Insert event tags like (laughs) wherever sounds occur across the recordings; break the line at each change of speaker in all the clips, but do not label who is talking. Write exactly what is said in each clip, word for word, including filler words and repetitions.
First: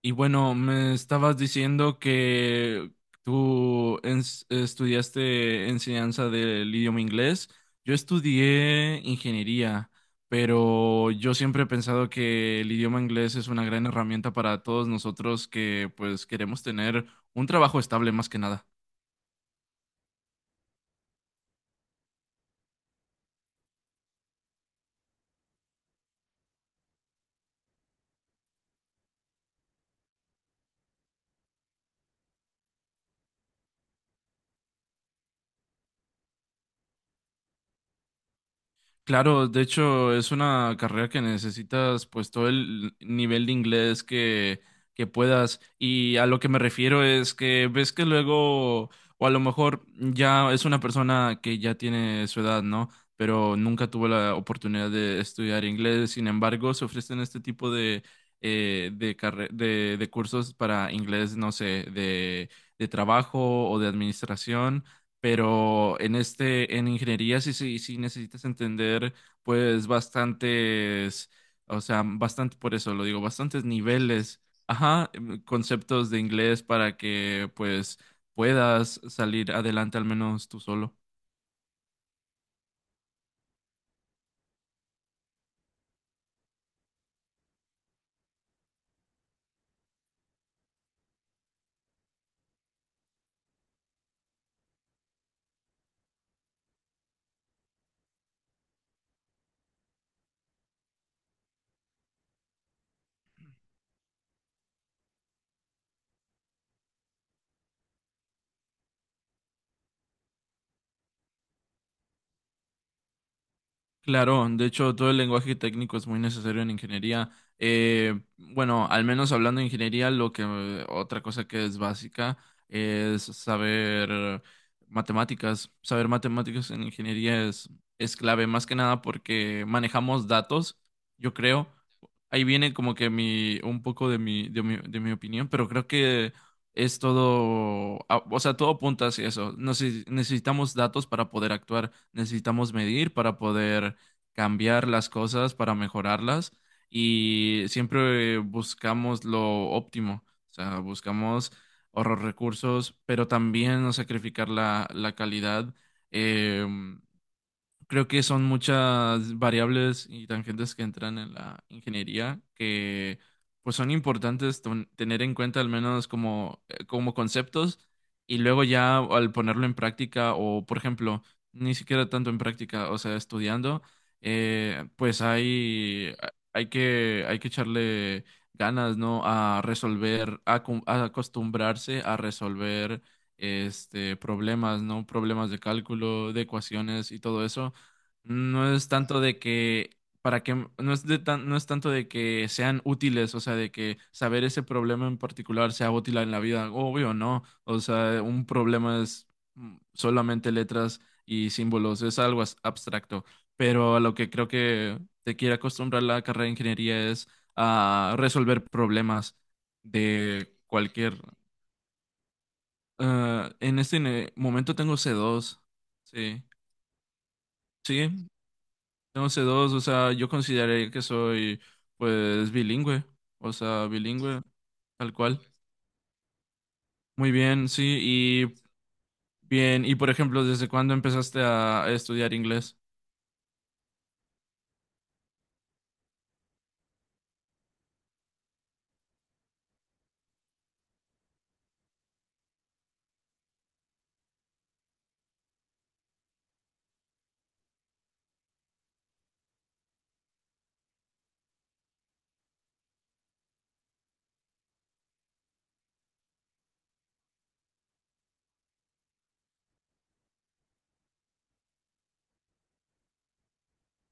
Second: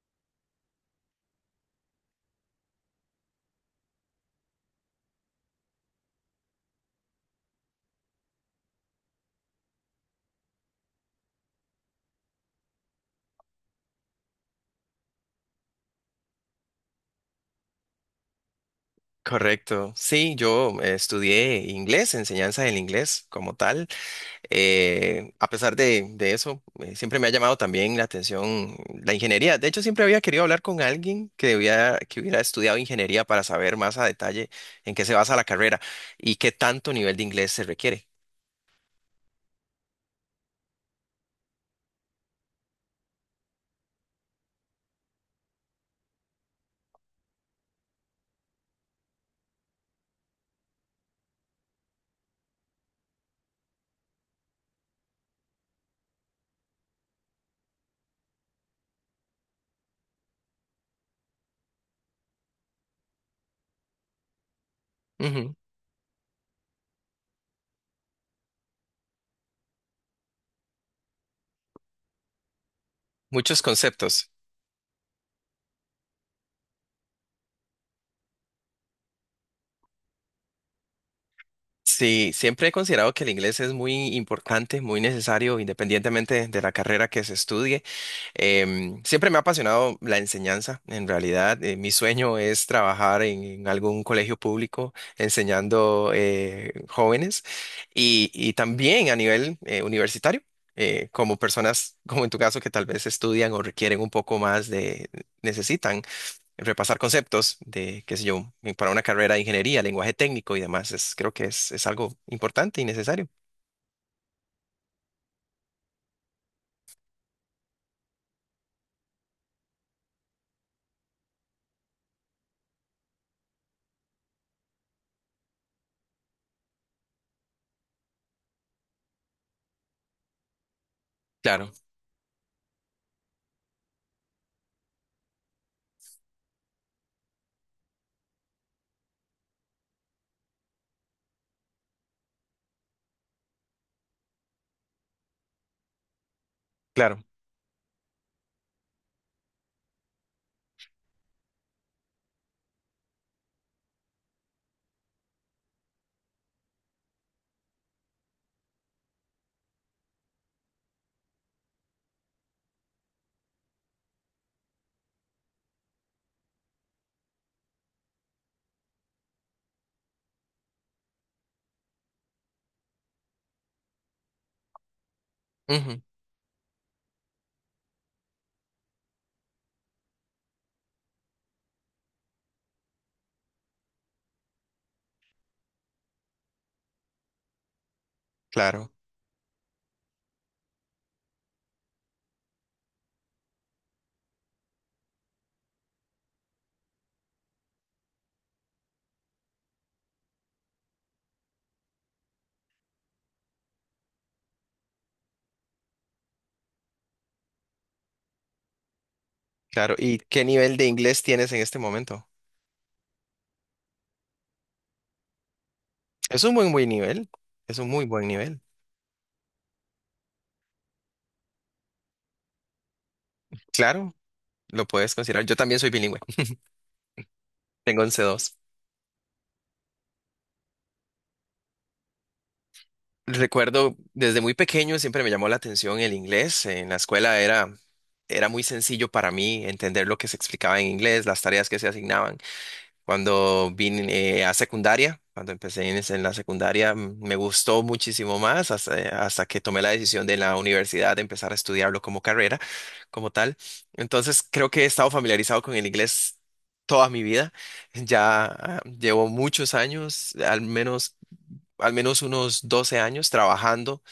Y bueno, me estabas diciendo que tú ens- estudiaste enseñanza del idioma inglés. Yo estudié ingeniería, pero yo siempre he pensado que el idioma inglés es una gran herramienta para todos nosotros que pues queremos tener un trabajo estable más que nada.
Correcto. Sí, yo eh, estudié inglés, enseñanza del inglés como tal. Eh, a pesar de, de eso, eh, siempre me ha llamado también la atención la ingeniería. De hecho, siempre había querido hablar con alguien que, hubiera- que hubiera estudiado ingeniería para saber más a detalle en qué se basa la carrera y qué tanto nivel de inglés se requiere.
Claro, de hecho es una carrera que necesitas pues todo el nivel de inglés que, que puedas, y a lo que me refiero es que ves que luego o a lo mejor ya es una persona que ya tiene su edad, ¿no? Pero nunca tuvo la oportunidad de estudiar inglés, sin embargo se ofrecen este tipo de, eh, de, carre- de, de cursos para inglés, no sé, de, de trabajo o de administración,
Ujú.
pero en este, en ingeniería sí, sí, sí necesitas entender pues bastantes, o sea, bastante, por eso lo digo,
Muchos
bastantes
conceptos.
niveles, ajá, em, conceptos de inglés para que pues puedas salir adelante al menos tú solo.
Sí, siempre he considerado que el inglés es muy importante, muy necesario, independientemente de la carrera que se estudie. Em, siempre me ha apasionado la enseñanza, en realidad. Eh, mi sueño es trabajar en, en algún colegio público enseñando eh, jóvenes y, y también a nivel eh, universitario, eh, como personas (laughs) como en tu caso que tal vez estudian o requieren un poco más de, necesitan repasar conceptos de, qué sé yo, eh, para una carrera de ingeniería, lenguaje técnico y demás. Es, creo que es, es algo importante y necesario.
Claro, de hecho todo el lenguaje técnico es muy necesario en ingeniería. Eh, bueno, al menos hablando de ingeniería, lo que eh, otra cosa que es básica es saber matemáticas. Saber matemáticas en ingeniería es, es clave, más que nada porque manejamos datos, yo creo
Claro,
ahí viene como que mi, un poco de mi, de mi, de mi opinión, pero creo que es todo, a- o sea, todo apunta hacia eso. Nece- Necesitamos datos para poder actuar, necesitamos medir para poder cambiar las cosas, para mejorarlas,
claro.
y siempre buscamos lo óptimo, o sea, buscamos ahorrar recursos, pero también no sacrificar la, la calidad. em, Creo que son muchas variables y tangentes que entran en la ingeniería que pues son importantes ton- tener en cuenta al menos como, eh, como conceptos, y luego ya al ponerlo en práctica o, por ejemplo, ni siquiera tanto en práctica, o sea, estudiando, eh, pues
Ujú,
hay, hay que, hay que echarle ganas, ¿no? A resolver, a, acom- a acostumbrarse a resolver este, problemas, ¿no? Problemas de cálculo, de ecuaciones y todo eso no es
claro,
tanto de que para que no es de tan- no es tanto de que sean útiles, o sea, de que saber ese problema en particular sea útil en la vida, obvio, no. O sea, un problema es mm, solamente letras y símbolos, es algo as- abstracto, pero a lo que creo que te quiere acostumbrar la carrera de ingeniería es a resolver problemas
claro. ¿Y qué
de
nivel de
cualquier.
inglés tienes en este momento?
Ah, en este ne- momento tengo c dos. Sí.
Es un muy buen nivel, es un muy buen
Sí,
nivel.
tengo c dos, o sea, yo consideraría que soy, pues, bilingüe, o sea,
Claro,
bilingüe,
lo
tal
puedes
cual.
considerar. Yo también soy bilingüe,
Muy bien,
(laughs)
sí,
tengo once
y
dos.
bien, y por ejemplo, ¿desde cuándo empezaste a a estudiar inglés?
Recuerdo desde muy pequeño siempre me llamó la atención el inglés. En la escuela era, era muy sencillo para mí entender lo que se explicaba en inglés, las tareas que se asignaban. Cuando vine eh, a secundaria, cuando empecé en, es- en la secundaria, mm, me gustó muchísimo más hasta, hasta que tomé la decisión de en la universidad de empezar a estudiarlo como carrera, como tal. Entonces, creo que he estado familiarizado con el inglés toda mi vida. Ya ah, llevo muchos años, al menos al menos unos doce años trabajando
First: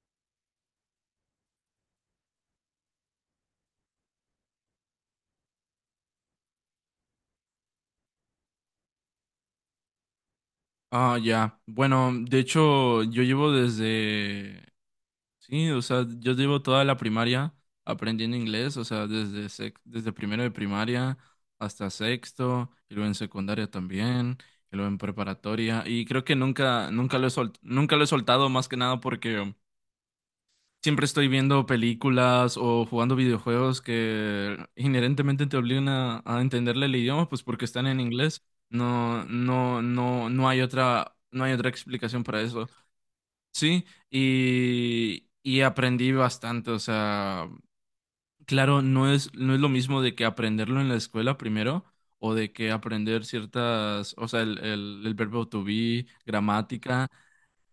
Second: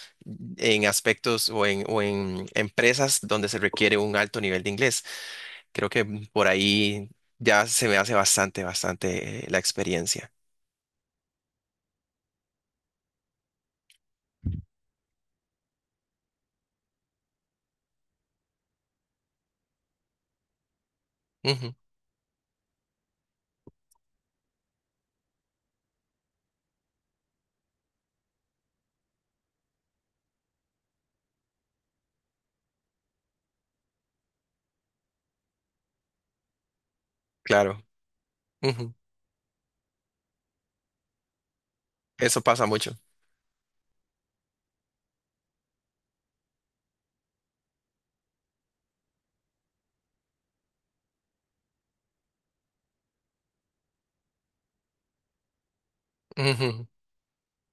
en aspectos o en, o en empresas donde se requiere un alto nivel de inglés. Creo que por ahí ya se me hace bastante, bastante eh, la experiencia.
Ah, ya, bueno, de hecho, yo llevo desde, sí, o sea, yo llevo toda la primaria aprendiendo inglés, o sea, desde, sec- desde primero de primaria
Ujú,
hasta sexto, y luego en secundaria también, y luego en preparatoria. Y creo que nunca nunca lo he sol- nunca lo he soltado, más que nada porque siempre estoy viendo películas o jugando videojuegos que inherentemente te obligan a, a entenderle el idioma, pues porque
claro,
están en inglés.
ujú.
No, no, no, no hay otra, no hay otra explicación
Eso
para
pasa
eso.
mucho.
Sí, y, y aprendí bastante. O sea, claro, no es, no es lo mismo de que aprenderlo en la escuela primero, o de que aprender ciertas, o sea, el, el, el verbo to be,
Ujú.
gramática,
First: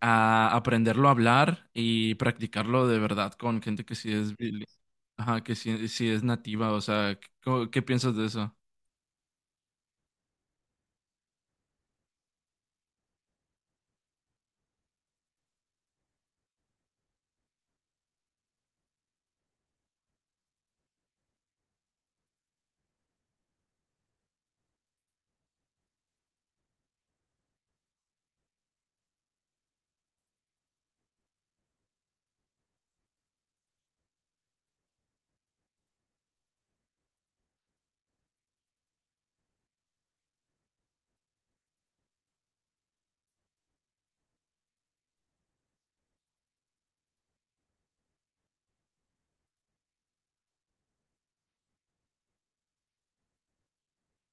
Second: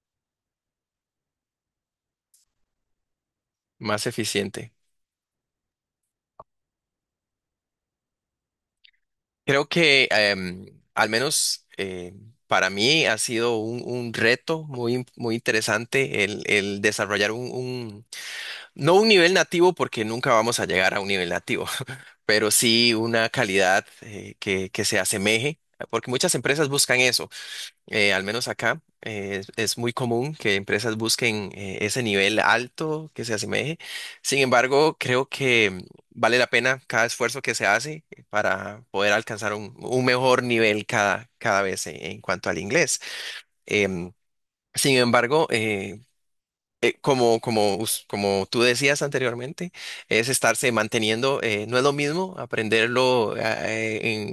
a aprenderlo a hablar y practicarlo de verdad con gente que
Más
sí es, bili-
eficiente.
ajá, que sí, sí es nativa, o sea, ¿qué, qué piensas de eso?
Creo que em, al menos eh, para mí ha sido un, un reto muy, muy interesante el, el desarrollar un, un- no un nivel nativo porque nunca vamos a llegar a un nivel nativo, pero sí una calidad eh, que, que se asemeje, porque muchas empresas buscan eso, eh, al menos acá eh, es, es muy común que empresas busquen eh, ese nivel alto que se asemeje. Sin embargo, creo que mm, vale la pena cada esfuerzo que se hace para poder alcanzar un, un mejor nivel cada, cada vez en, en cuanto al inglés. Em, sin embargo, eh, eh, como, como, us- como tú decías anteriormente, es estarse manteniendo, eh, no es lo mismo aprenderlo eh,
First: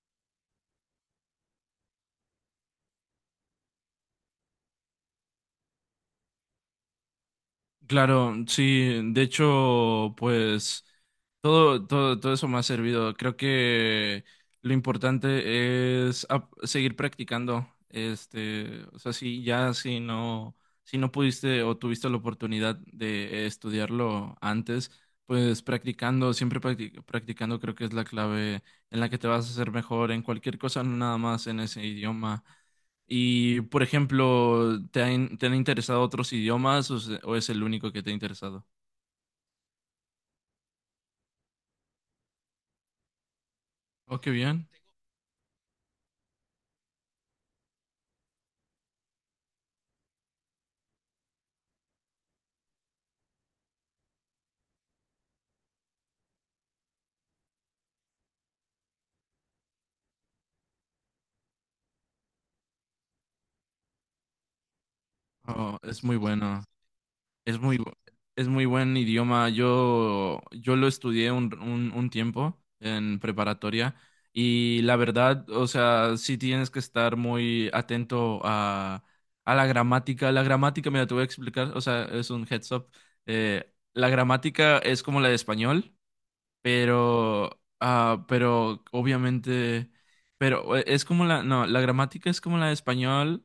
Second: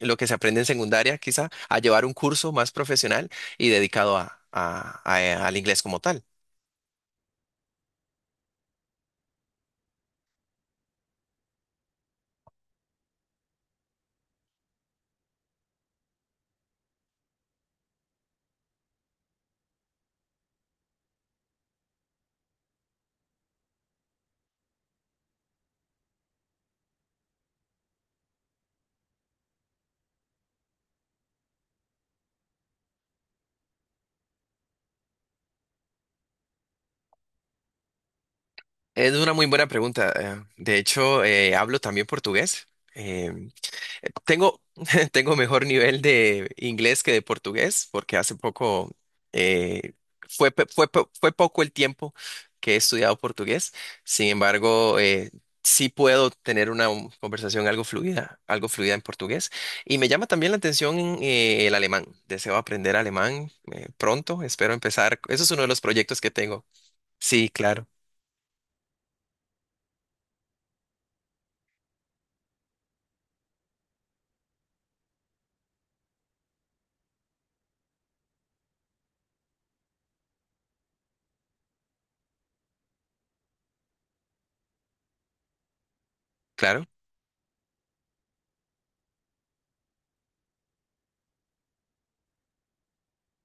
en lo que se aprende en secundaria, quizá, a llevar un curso más profesional y dedicado a, a- a- al inglés como tal.
Claro, sí, de hecho, pues todo, todo, todo eso me ha servido. Creo que lo importante es ap- seguir practicando. Este, o sea, si ya si no, si no pudiste o tuviste la oportunidad de estudiarlo antes, pues practicando, siempre practi- practicando, creo que es la clave en la que te vas a hacer mejor en cualquier cosa, no nada más en ese idioma. Y, por ejemplo, ¿te han, ¿te han interesado otros idiomas o, se- o es el único que te ha interesado?
Es una muy buena pregunta. eh, De hecho, eh, hablo también portugués. eh,
Oh, qué
Tengo,
bien.
(laughs) tengo mejor nivel de inglés que de portugués, porque hace poco eh, fue, pe- fue, po- fue poco el tiempo que he estudiado portugués. Sin embargo, eh, sí puedo tener una um, conversación algo fluida, algo fluida en portugués. Y me llama también la atención eh, el alemán. Deseo aprender alemán eh, pronto. Espero empezar. Eso es uno de
Oh,
los
es muy
proyectos que
bueno.
tengo. Sí,
Es muy,
claro,
bu- es muy buen idioma. Yo, yo lo estudié un, un, un tiempo en preparatoria, y la verdad, o sea, sí tienes que estar muy atento a, a la gramática. La gramática, mira, te voy a explicar, o sea, es un heads up. Eh, la gramática es como la de español.
claro.
Pero, ah, pero obviamente, pero eh, es como la, no, la gramática es como la de español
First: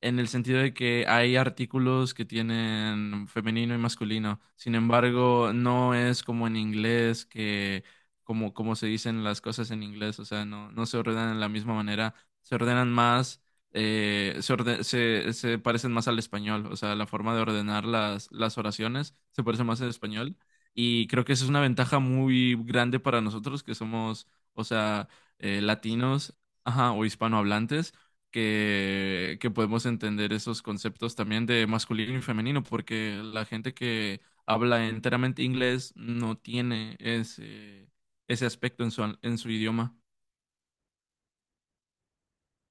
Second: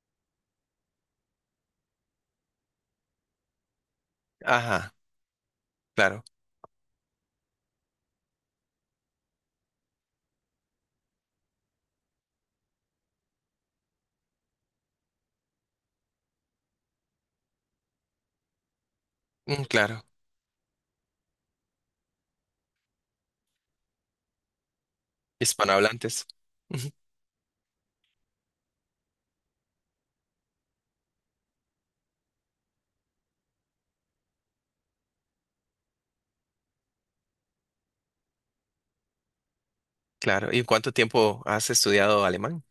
en el sentido de que hay artículos que tienen femenino y masculino. Sin
Ajá,
embargo, no es
claro,
como en inglés que, como, como se dicen las cosas en inglés, o sea, no, no se ordenan de la misma manera, se ordenan más, eh, se, orde- se, se parecen más al español, o sea, la forma de ordenar las, las oraciones se
mm,
parece más al
claro.
español. Y creo que esa es una ventaja muy grande para nosotros que somos, o sea, eh,
Hispanohablantes.
latinos, ajá, o hispanohablantes, que, que podemos entender esos conceptos también de masculino y femenino, porque la gente que habla enteramente inglés no tiene ese, ese aspecto en su, en su idioma.
Claro, ¿y cuánto tiempo has estudiado alemán?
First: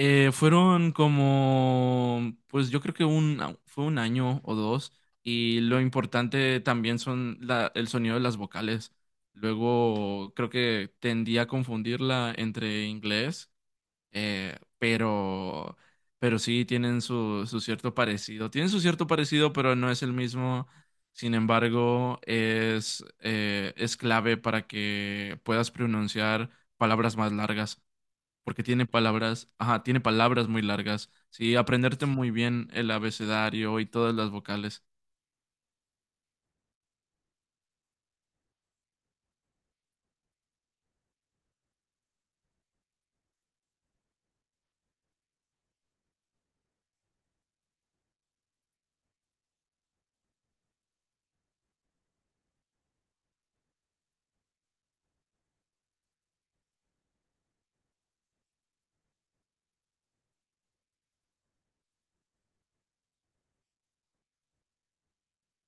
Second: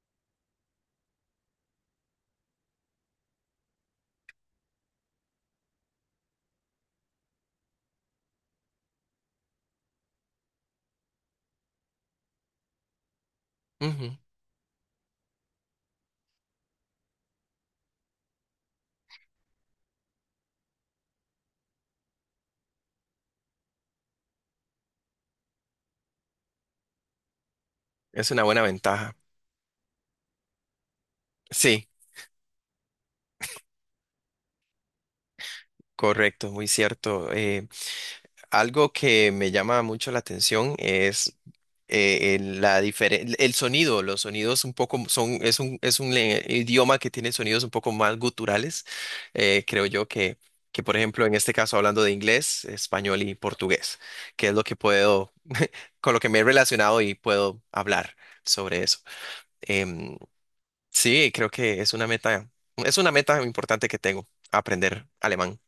Eh, fueron como, pues yo creo que un, fue un año o dos, y lo importante también son la, el sonido de las vocales. Luego creo que tendía a confundirla entre inglés,
Ujú.
eh, pero, pero sí tienen su, su cierto parecido. Tienen su cierto parecido, pero no es el mismo. Sin embargo, es, eh, es clave para que puedas pronunciar palabras más largas
Es una buena
porque tiene
ventaja.
palabras, ajá, tiene palabras muy largas. Sí,
Sí,
aprenderte muy bien el abecedario y todas las vocales.
correcto, muy cierto. Eh, algo que me llama mucho la atención es eh, el, la diferen- el sonido. Los sonidos un poco son, es un, es un le- idioma que tiene sonidos un poco más guturales. Eh, creo yo que, que, por ejemplo, en este caso hablando de inglés, español y portugués, que es lo que puedo, con lo que me he relacionado y puedo hablar sobre eso. Em, Sí, creo que es una meta, es una meta importante que tengo, aprender alemán.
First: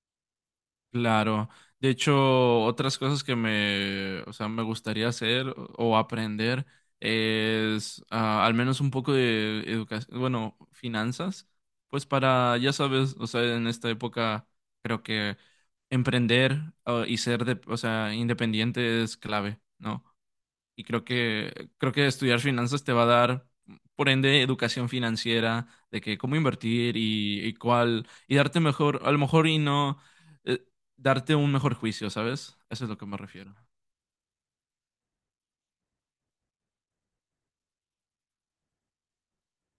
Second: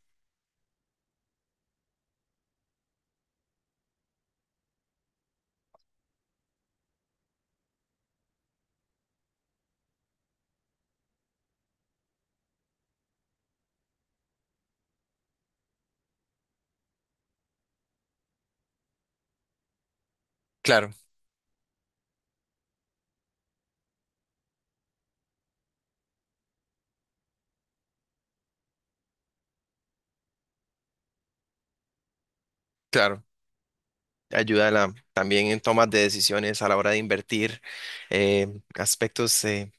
Claro. De hecho, otras cosas que me, o sea, me gustaría hacer o aprender es ah, al menos un poco de educación, bueno, finanzas, pues para, ya sabes, o sea, en esta época creo que emprender ah, y ser, de, o sea, independiente es clave, ¿no? Y
Claro,
creo que, creo que estudiar finanzas te va a dar, por ende, educación financiera, de que cómo invertir y, y cuál, y darte mejor, a lo mejor y no, eh, darte un mejor juicio, ¿sabes? Eso es lo que me
claro.
refiero.
Ayuda a la- también en tomas de decisiones a la hora de invertir, eh, aspectos eh,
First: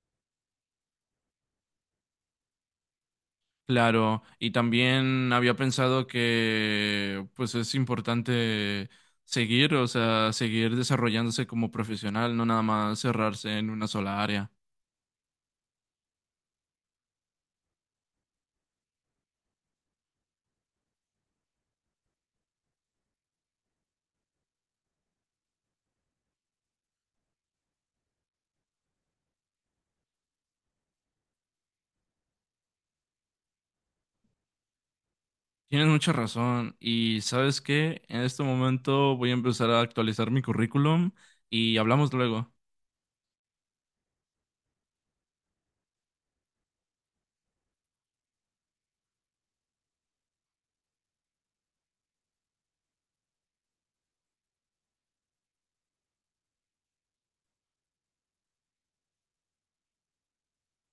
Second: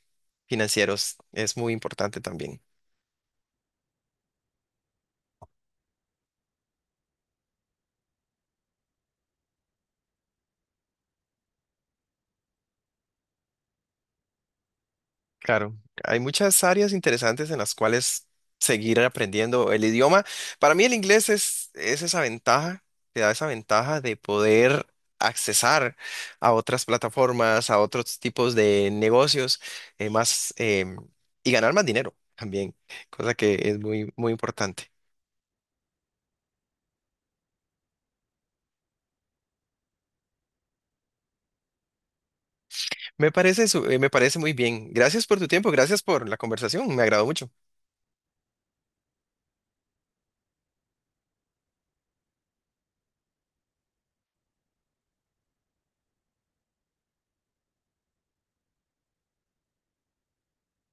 financieros es muy importante también.
Claro, y también había pensado que pues es importante seguir, o sea, seguir desarrollándose como profesional, no nada más cerrarse en una sola área.
Claro, hay muchas áreas interesantes en las cuales seguir aprendiendo el idioma. Para mí el inglés es, es esa ventaja, te da esa ventaja de poder accesar a otras plataformas, a otros tipos de negocios, eh, más em, y ganar más dinero también, cosa que es muy, muy importante.
Tienes mucha razón. Y sabes qué, en este momento voy a empezar a actualizar mi currículum y hablamos luego.
Me parece, su- eh, me parece muy bien. Gracias por tu tiempo, gracias por la conversación, me agradó mucho.